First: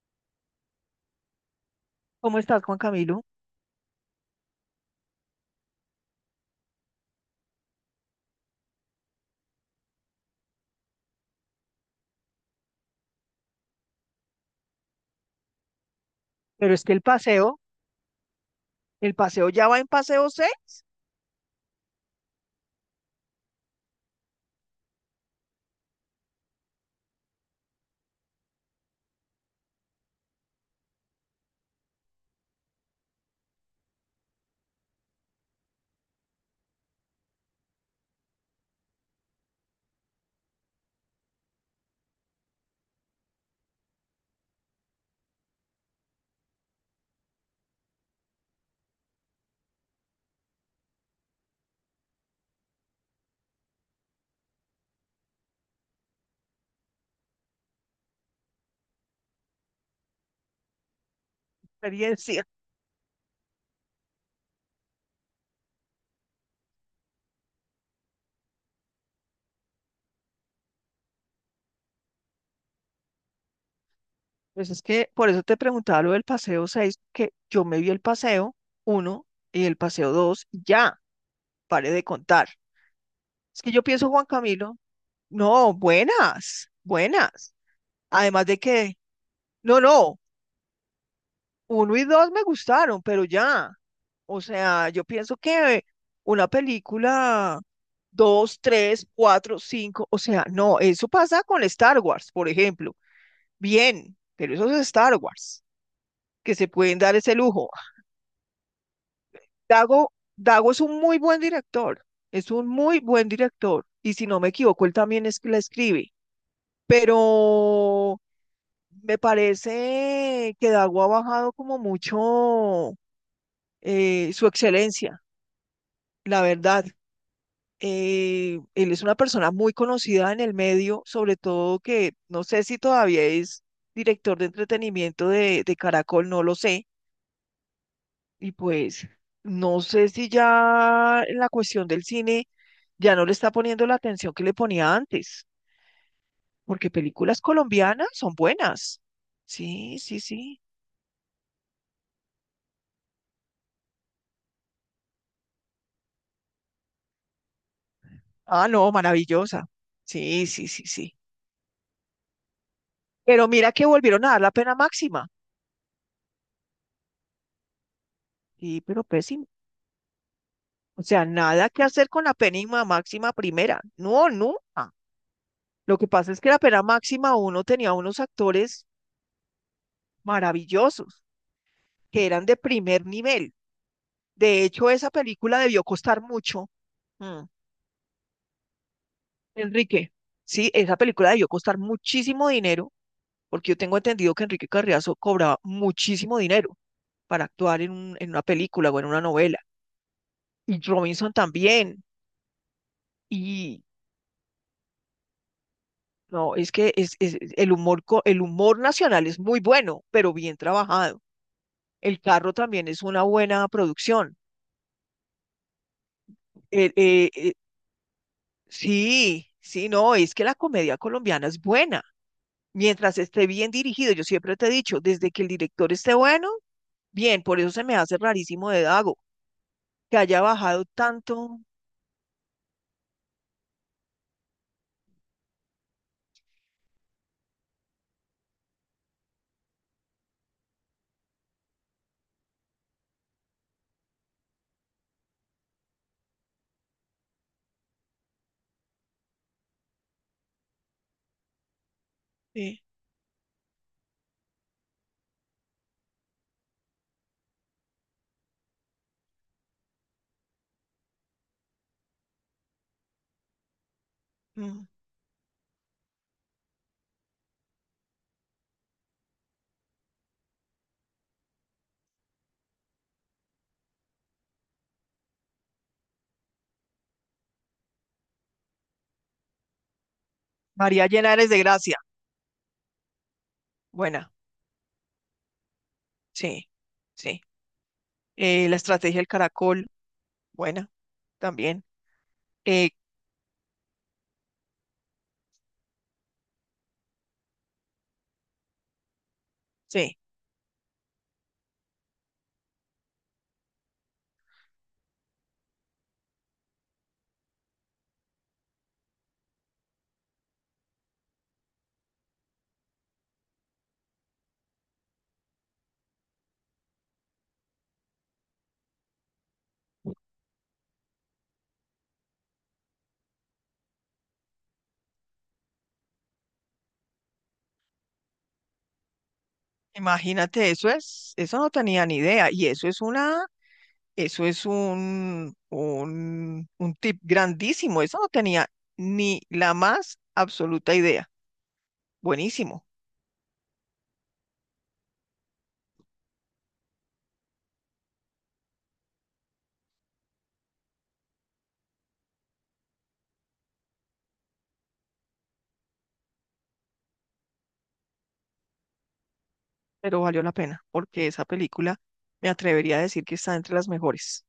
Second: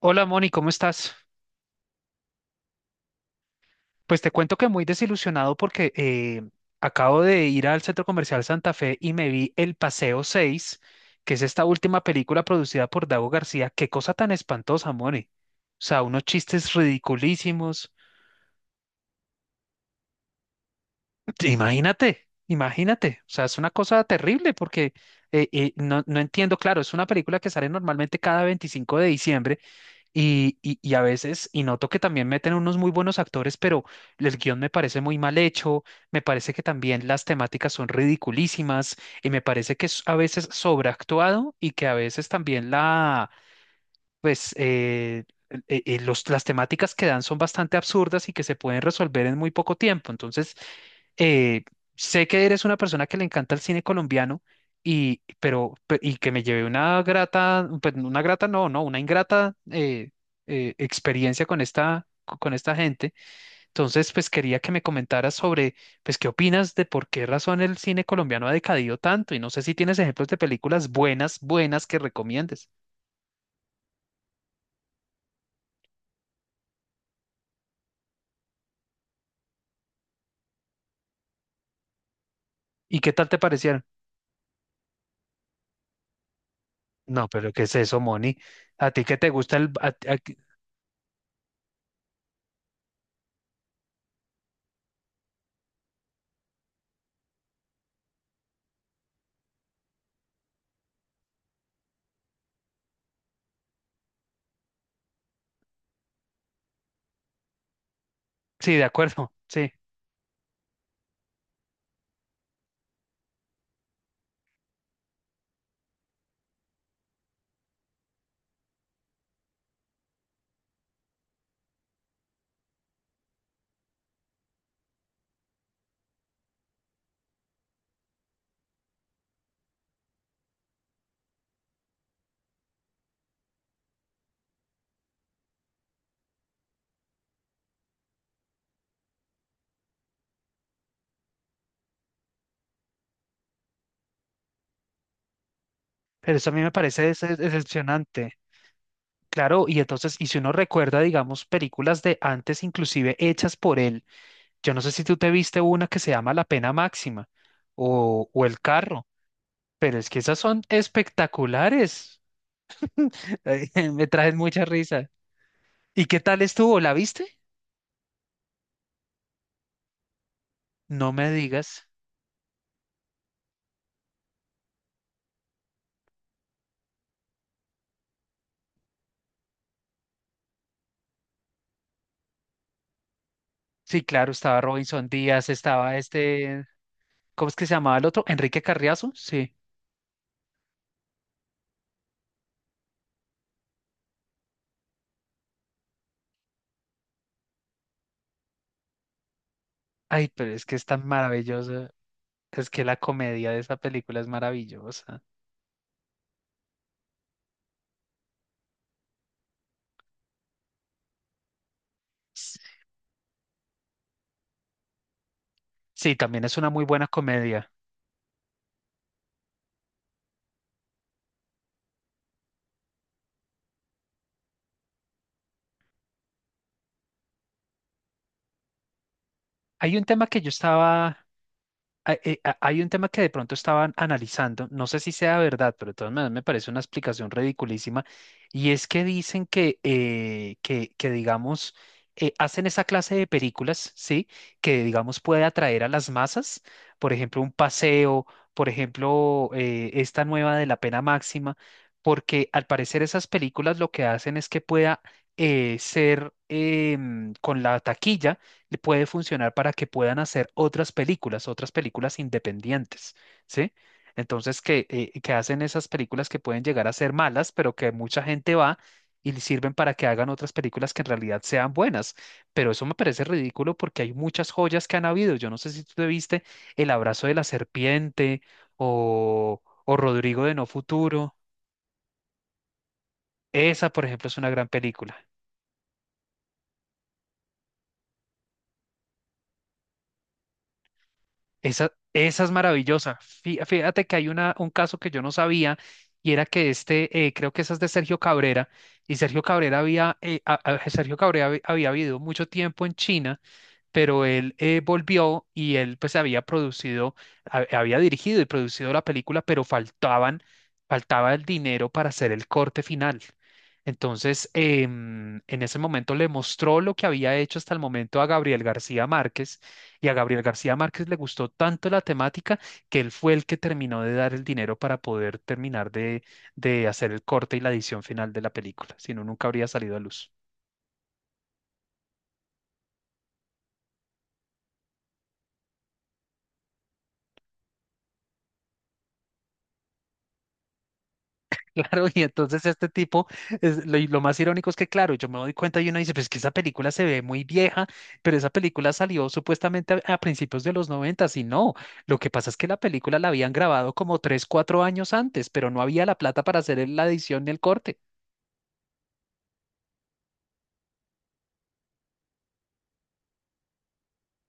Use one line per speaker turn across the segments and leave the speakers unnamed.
Hola Moni, ¿cómo estás?
¿Cómo estás, Juan Camilo?
Pues te cuento que muy desilusionado porque acabo de ir al Centro Comercial Santa Fe y me vi El Paseo seis, que es esta última película producida por Dago García. Qué cosa tan espantosa, Moni. O sea, unos chistes
Pero es que el paseo,
ridiculísimos.
el paseo ya va en paseo 6,
Imagínate, imagínate. O sea, es una cosa terrible porque no, no entiendo, claro, es una película que sale normalmente cada 25 de diciembre. Y a veces, y noto que también meten unos muy buenos actores, pero el guión me parece muy mal hecho. Me parece que también las temáticas son ridiculísimas y me parece que es a veces sobreactuado y que a veces también la, pues las temáticas que dan son bastante absurdas y que se pueden resolver en muy poco tiempo. Entonces, eh, sé que eres una persona que le encanta el cine colombiano y, pero, y que me llevé una grata, pues, una grata no, no, una ingrata, experiencia
experiencia.
con esta gente. Entonces, pues quería que me comentaras sobre, pues, qué opinas de por qué razón el cine colombiano ha decadido tanto y no sé si tienes ejemplos de películas buenas, buenas que recomiendes.
Pues es que por eso te preguntaba lo del paseo 6, que yo me vi el paseo uno y el paseo 2 ya, pare de contar.
¿Y qué tal te
Es que yo
parecieron?
pienso, Juan Camilo, no, buenas,
No, pero
buenas.
¿qué es eso, Moni?
Además de
¿A
que,
ti que te gusta el?
no, no, uno y dos me gustaron, pero ya. O sea, yo pienso que una película, dos, tres, cuatro, cinco, o sea, no, eso pasa con Star Wars, por ejemplo. Bien, pero eso es Star Wars, que se pueden dar ese lujo.
Sí, de acuerdo, sí.
Dago, Dago es un muy buen director, es un muy buen director, y si no me equivoco, él también es, la escribe, pero me parece que Dago ha bajado como mucho su excelencia. La verdad, él es una persona muy conocida en el medio, sobre todo que no sé si todavía es director de entretenimiento de Caracol, no lo sé. Y pues no sé si ya en la cuestión del cine ya no le está poniendo la atención que le ponía antes,
Pero eso a mí me
porque
parece
películas colombianas
decepcionante.
son buenas.
Claro, y
Sí,
entonces,
sí,
y si uno
sí.
recuerda, digamos, películas de antes, inclusive hechas por él, yo no sé si tú te viste una que se llama La Pena Máxima o El
Ah, no,
Carro,
maravillosa.
pero es que esas
Sí,
son
sí, sí, sí.
espectaculares.
Pero
Ay,
mira que
me
volvieron a
traen
dar la
mucha
pena
risa.
máxima.
¿Y qué tal estuvo? ¿La viste?
Sí, pero pésimo. O
No
sea,
me
nada que
digas.
hacer con la pena máxima primera. No, nunca. Lo que pasa es que la pena máxima uno tenía unos actores maravillosos que eran de primer nivel.
Sí, claro, estaba
De hecho,
Robinson
esa
Díaz,
película debió
estaba
costar
este,
mucho. Mm,
¿cómo es que se llamaba el otro? Enrique Carriazo, sí.
Enrique, sí, esa película debió costar muchísimo dinero, porque yo tengo entendido que Enrique Carriazo cobraba muchísimo dinero para actuar en una película o en una novela.
Ay, pero es que
Y
es tan
Robinson
maravillosa.
también.
Es que la comedia de esa
Y
película es maravillosa.
no, es que el humor, el humor nacional es muy bueno, pero bien trabajado. El carro también es una buena producción.
Sí, también es una muy
Eh,
buena
eh, eh,
comedia.
sí, sí, no, es que la comedia colombiana es buena. Mientras esté bien dirigido, yo siempre te he dicho, desde que el director esté bueno, bien, por eso se me hace rarísimo de Dago,
Hay un
que
tema que
haya
yo
bajado
estaba.
tanto.
Hay un tema que de pronto estaban analizando, no sé si sea verdad, pero de todas maneras me parece una explicación ridiculísima, y es que dicen que digamos, hacen esa clase de películas, ¿sí? Que, digamos, puede atraer a las masas, por ejemplo, un paseo, por ejemplo, esta nueva de la pena máxima, porque al
Sí,
parecer esas películas lo que hacen es que pueda ser, con la taquilla, le puede funcionar para que puedan hacer otras películas independientes, ¿sí? Entonces, que,
mm.
eh, que hacen esas películas que pueden llegar a ser malas, pero que mucha gente va y le sirven para que hagan otras películas que en realidad sean buenas. Pero eso me parece ridículo porque hay muchas joyas que han habido. Yo no sé si tú te viste El abrazo de la serpiente o Rodrigo de No
María llena
Futuro.
eres de gracia,
Esa, por ejemplo,
buena,
es una gran película.
sí, sí. La estrategia del caracol, buena, también.
Esa es
Eh,
maravillosa. Fíjate que hay una, un caso que yo no sabía, y era que este, creo que esa es de Sergio Cabrera, y Sergio Cabrera
sí.
había, a- Sergio Cabrera había, había vivido mucho tiempo en China, pero él volvió y él pues había producido, había dirigido y producido la película, pero faltaban, faltaba el dinero para hacer el corte final. Entonces, en ese momento le mostró lo que había hecho hasta el momento a Gabriel García Márquez, y a Gabriel García Márquez le gustó tanto la temática, que él fue el que terminó de dar el dinero para poder terminar de hacer el corte y la edición final de la película, si no, nunca habría salido a luz.
Imagínate, eso no tenía ni idea. Y eso es una, eso es un tip grandísimo. Eso no tenía ni la más absoluta idea.
Claro, y entonces
Buenísimo,
este tipo, y lo más irónico es que, claro, yo me doy cuenta y uno dice, pues que esa película se ve muy vieja, pero esa película salió supuestamente a, principios de los noventas y no, lo que pasa es que la película la habían grabado como 3, 4 años antes, pero no había la plata para hacer la edición ni el corte.
pero valió la pena, porque esa película me atrevería a decir que está entre las mejores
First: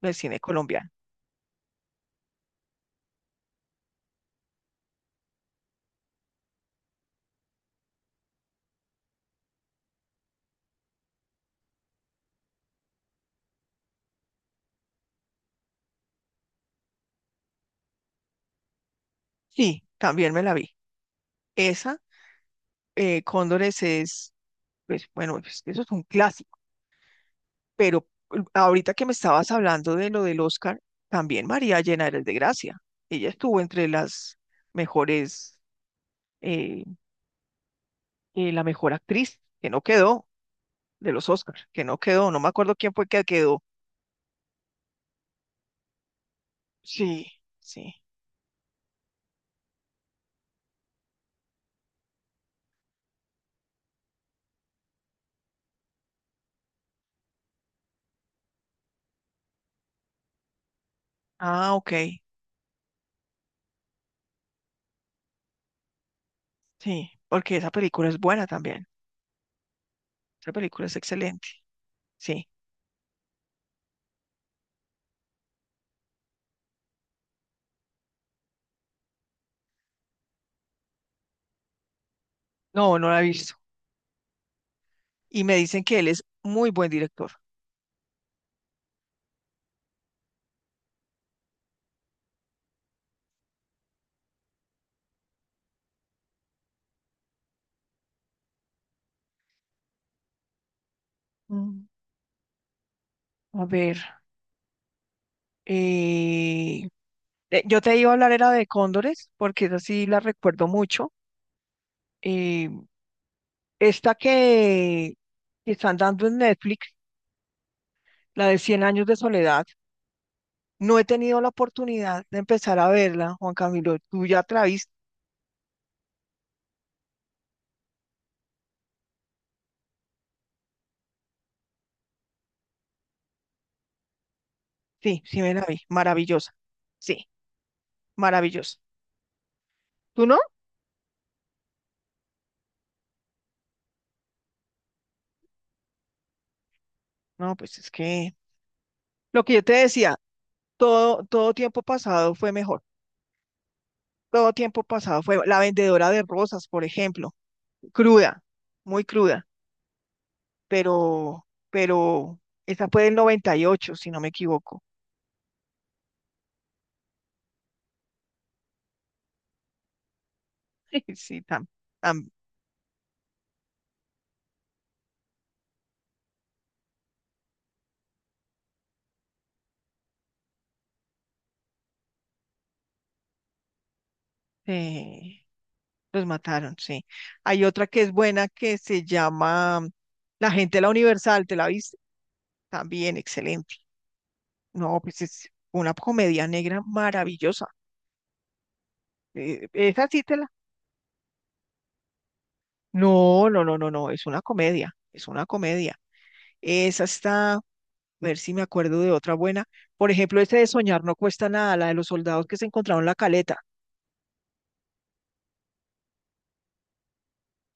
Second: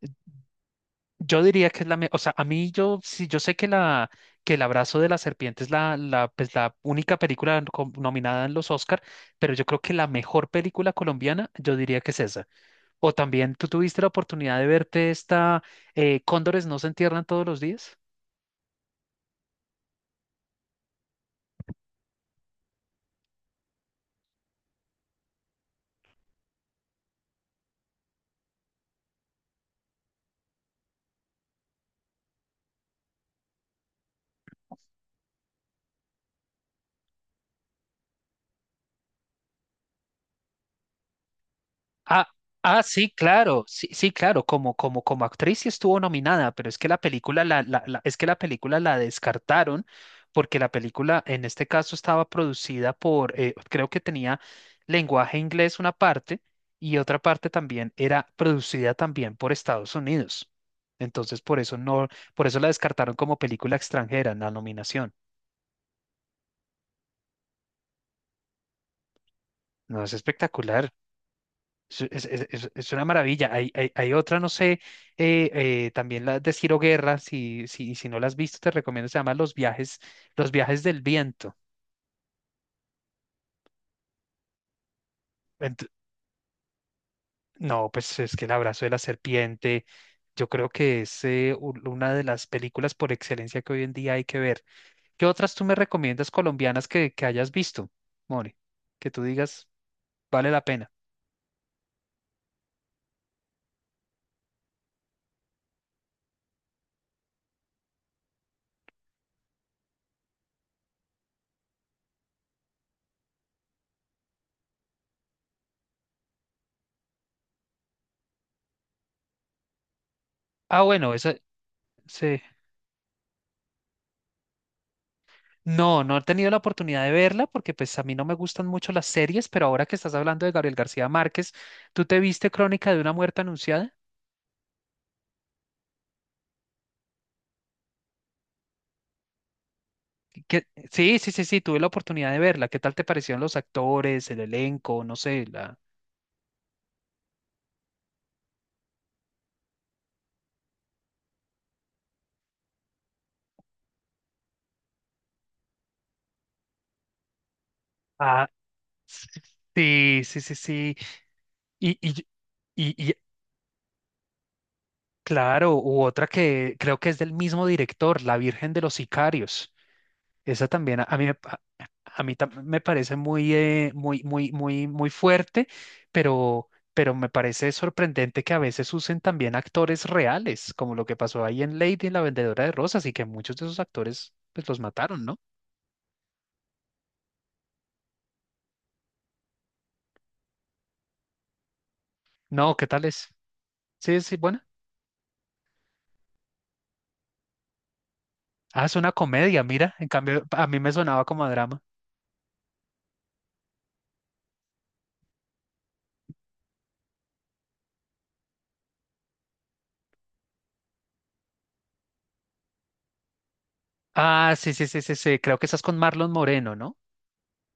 del cine colombiano.
Yo diría que es o sea, a mí yo, sí, yo sé que la, que el abrazo de la serpiente es la única película nominada en los Oscar, pero yo creo que la mejor película colombiana, yo diría que es esa. O también tú tuviste la oportunidad de verte esta, Cóndores no se entierran todos los días.
Sí, también me la vi. Esa, Cóndores es, pues bueno, pues, eso es un clásico. Pero ahorita que me estabas hablando de lo del Oscar, también María Elena eres de gracia. Ella estuvo entre las mejores, eh, la mejor actriz, que no quedó, de los Oscars, que no
Ah,
quedó, no me acuerdo
ah,
quién fue
sí,
que quedó.
claro, sí, sí, claro, como, como, como actriz sí estuvo nominada, pero es que la
Sí,
película
sí.
es que la película la descartaron porque la película en este caso estaba producida por, creo que tenía lenguaje inglés una parte y otra parte también era producida también por Estados Unidos. Entonces por
Ah,
eso
ok,
no, por eso la descartaron como película extranjera en la nominación.
sí, porque esa película es buena también.
No, es
Esa película
espectacular.
es excelente.
Es,
Sí,
es una maravilla. Hay, hay otra, no sé, también la de Ciro Guerra, si, si, si no la has visto, te recomiendo, se llama Los viajes del viento.
no, no la he visto. Y me dicen
Ent-
que él es muy buen director.
no, pues es que El abrazo de la serpiente, yo creo que es una de las películas por excelencia que hoy en día hay que ver. ¿Qué otras tú me recomiendas colombianas que hayas visto, Mori? Que tú digas, vale la pena.
Mm, A ver, eh, yo te iba a hablar era de cóndores, porque esa sí la recuerdo mucho. Eh, esta que están dando en Netflix, la de cien años de soledad,
Ah,
no he
bueno, esa,
tenido la oportunidad de
sí.
empezar a verla, Juan Camilo. ¿Tú ya te la viste?
No, no he tenido la oportunidad de verla porque pues a mí no me gustan mucho las series, pero ahora que estás hablando de Gabriel García Márquez, ¿tú te viste Crónica de una muerte anunciada?
Sí, sí me la vi. Maravillosa. Sí, maravillosa. ¿Tú no?
¿Qué- Sí, sí, sí, sí, tuve la oportunidad de verla. ¿Qué tal te parecieron los actores, el elenco, no sé, la?
No, pues es que lo que yo te decía, todo tiempo pasado fue mejor. Todo tiempo pasado fue la vendedora de rosas, por ejemplo, cruda,
Ah,
muy cruda.
sí, sí, sí, sí.
pero,
Y, y,
pero esa fue
y
del 98 si no me equivoco.
claro, u otra que creo que es del mismo director, La Virgen de los Sicarios. Esa también a, a mí, me
Sí,
pa- a
tam-
mí tam- me parece muy, muy, muy, muy, muy fuerte, pero, pero me parece sorprendente que a veces usen también actores reales, como lo que pasó ahí en Lady, la vendedora de rosas, y que muchos de esos actores pues los mataron, ¿no?
eh, los mataron, sí. Hay otra que es buena que se llama La gente de la Universal, ¿te la viste?
No, ¿qué tal
También
es?
excelente.
Sí, sí, bueno.
No, pues es una comedia negra maravillosa.
Ah, es una comedia, mira. En
Esa sí te
cambio,
la...
a mí me sonaba como a drama.
No, no, no, no, no, es una comedia, es una comedia. Esa está, a ver si me acuerdo de otra buena. Por ejemplo, esa de Soñar no cuesta nada, la de los soldados que se encontraron en la caleta.
Ah, sí, sí, sí, sí, sí. Creo que estás con Marlon Moreno, ¿no?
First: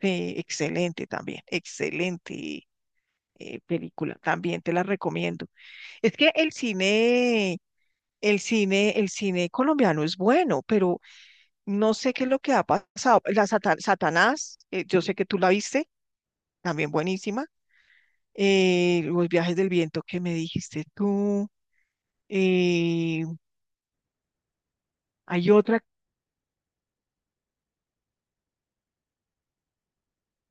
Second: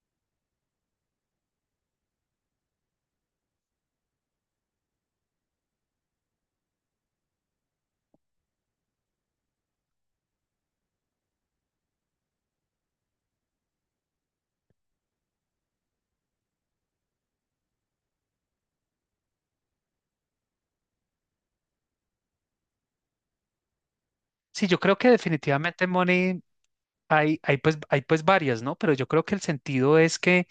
Excelente también, excelente película, también te la recomiendo. Es que el cine colombiano es bueno, pero no sé qué es lo que ha pasado. La Satanás, yo sé que tú la viste, también buenísima. Los viajes del viento que me dijiste tú. eh,
Sí, yo creo que
hay otra,
definitivamente, Money, hay pues varias, ¿no? Pero yo creo que el sentido es que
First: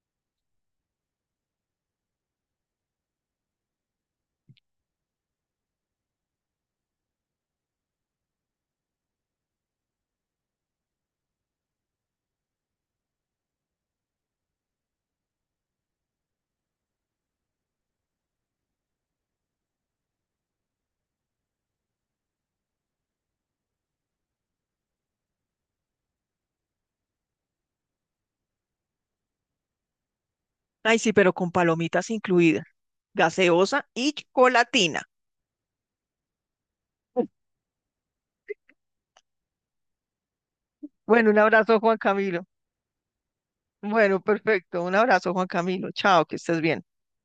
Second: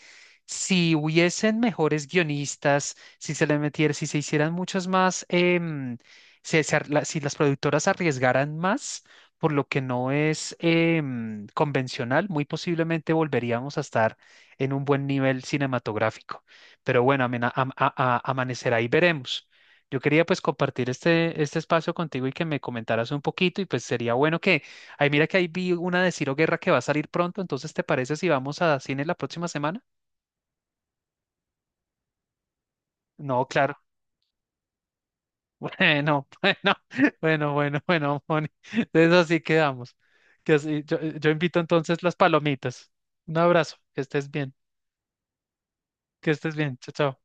si hubiesen mejores guionistas, si se le metiera, si se hicieran muchas más, si las productoras arriesgaran más, por lo que no es convencional, muy posiblemente volveríamos a estar en un buen nivel cinematográfico. Pero bueno, amanecerá y veremos. Yo quería pues compartir este, este espacio contigo y que me comentaras un poquito, y pues sería bueno. Ay, mira que ahí vi una de Ciro Guerra que va a salir pronto, entonces ¿te parece si vamos a cine la próxima semana?
ay sí, pero con palomitas incluidas,
No, claro.
gaseosa y chocolatina.
Bueno, bueno, bueno, bueno, bueno, Moni. Entonces así quedamos. Yo
Bueno, un
invito
abrazo, Juan
entonces las
Camilo.
palomitas. Un abrazo,
Bueno, perfecto. Un abrazo, Juan Camilo. Chao,
que
que
estés
estés
bien,
bien.
chao, chao.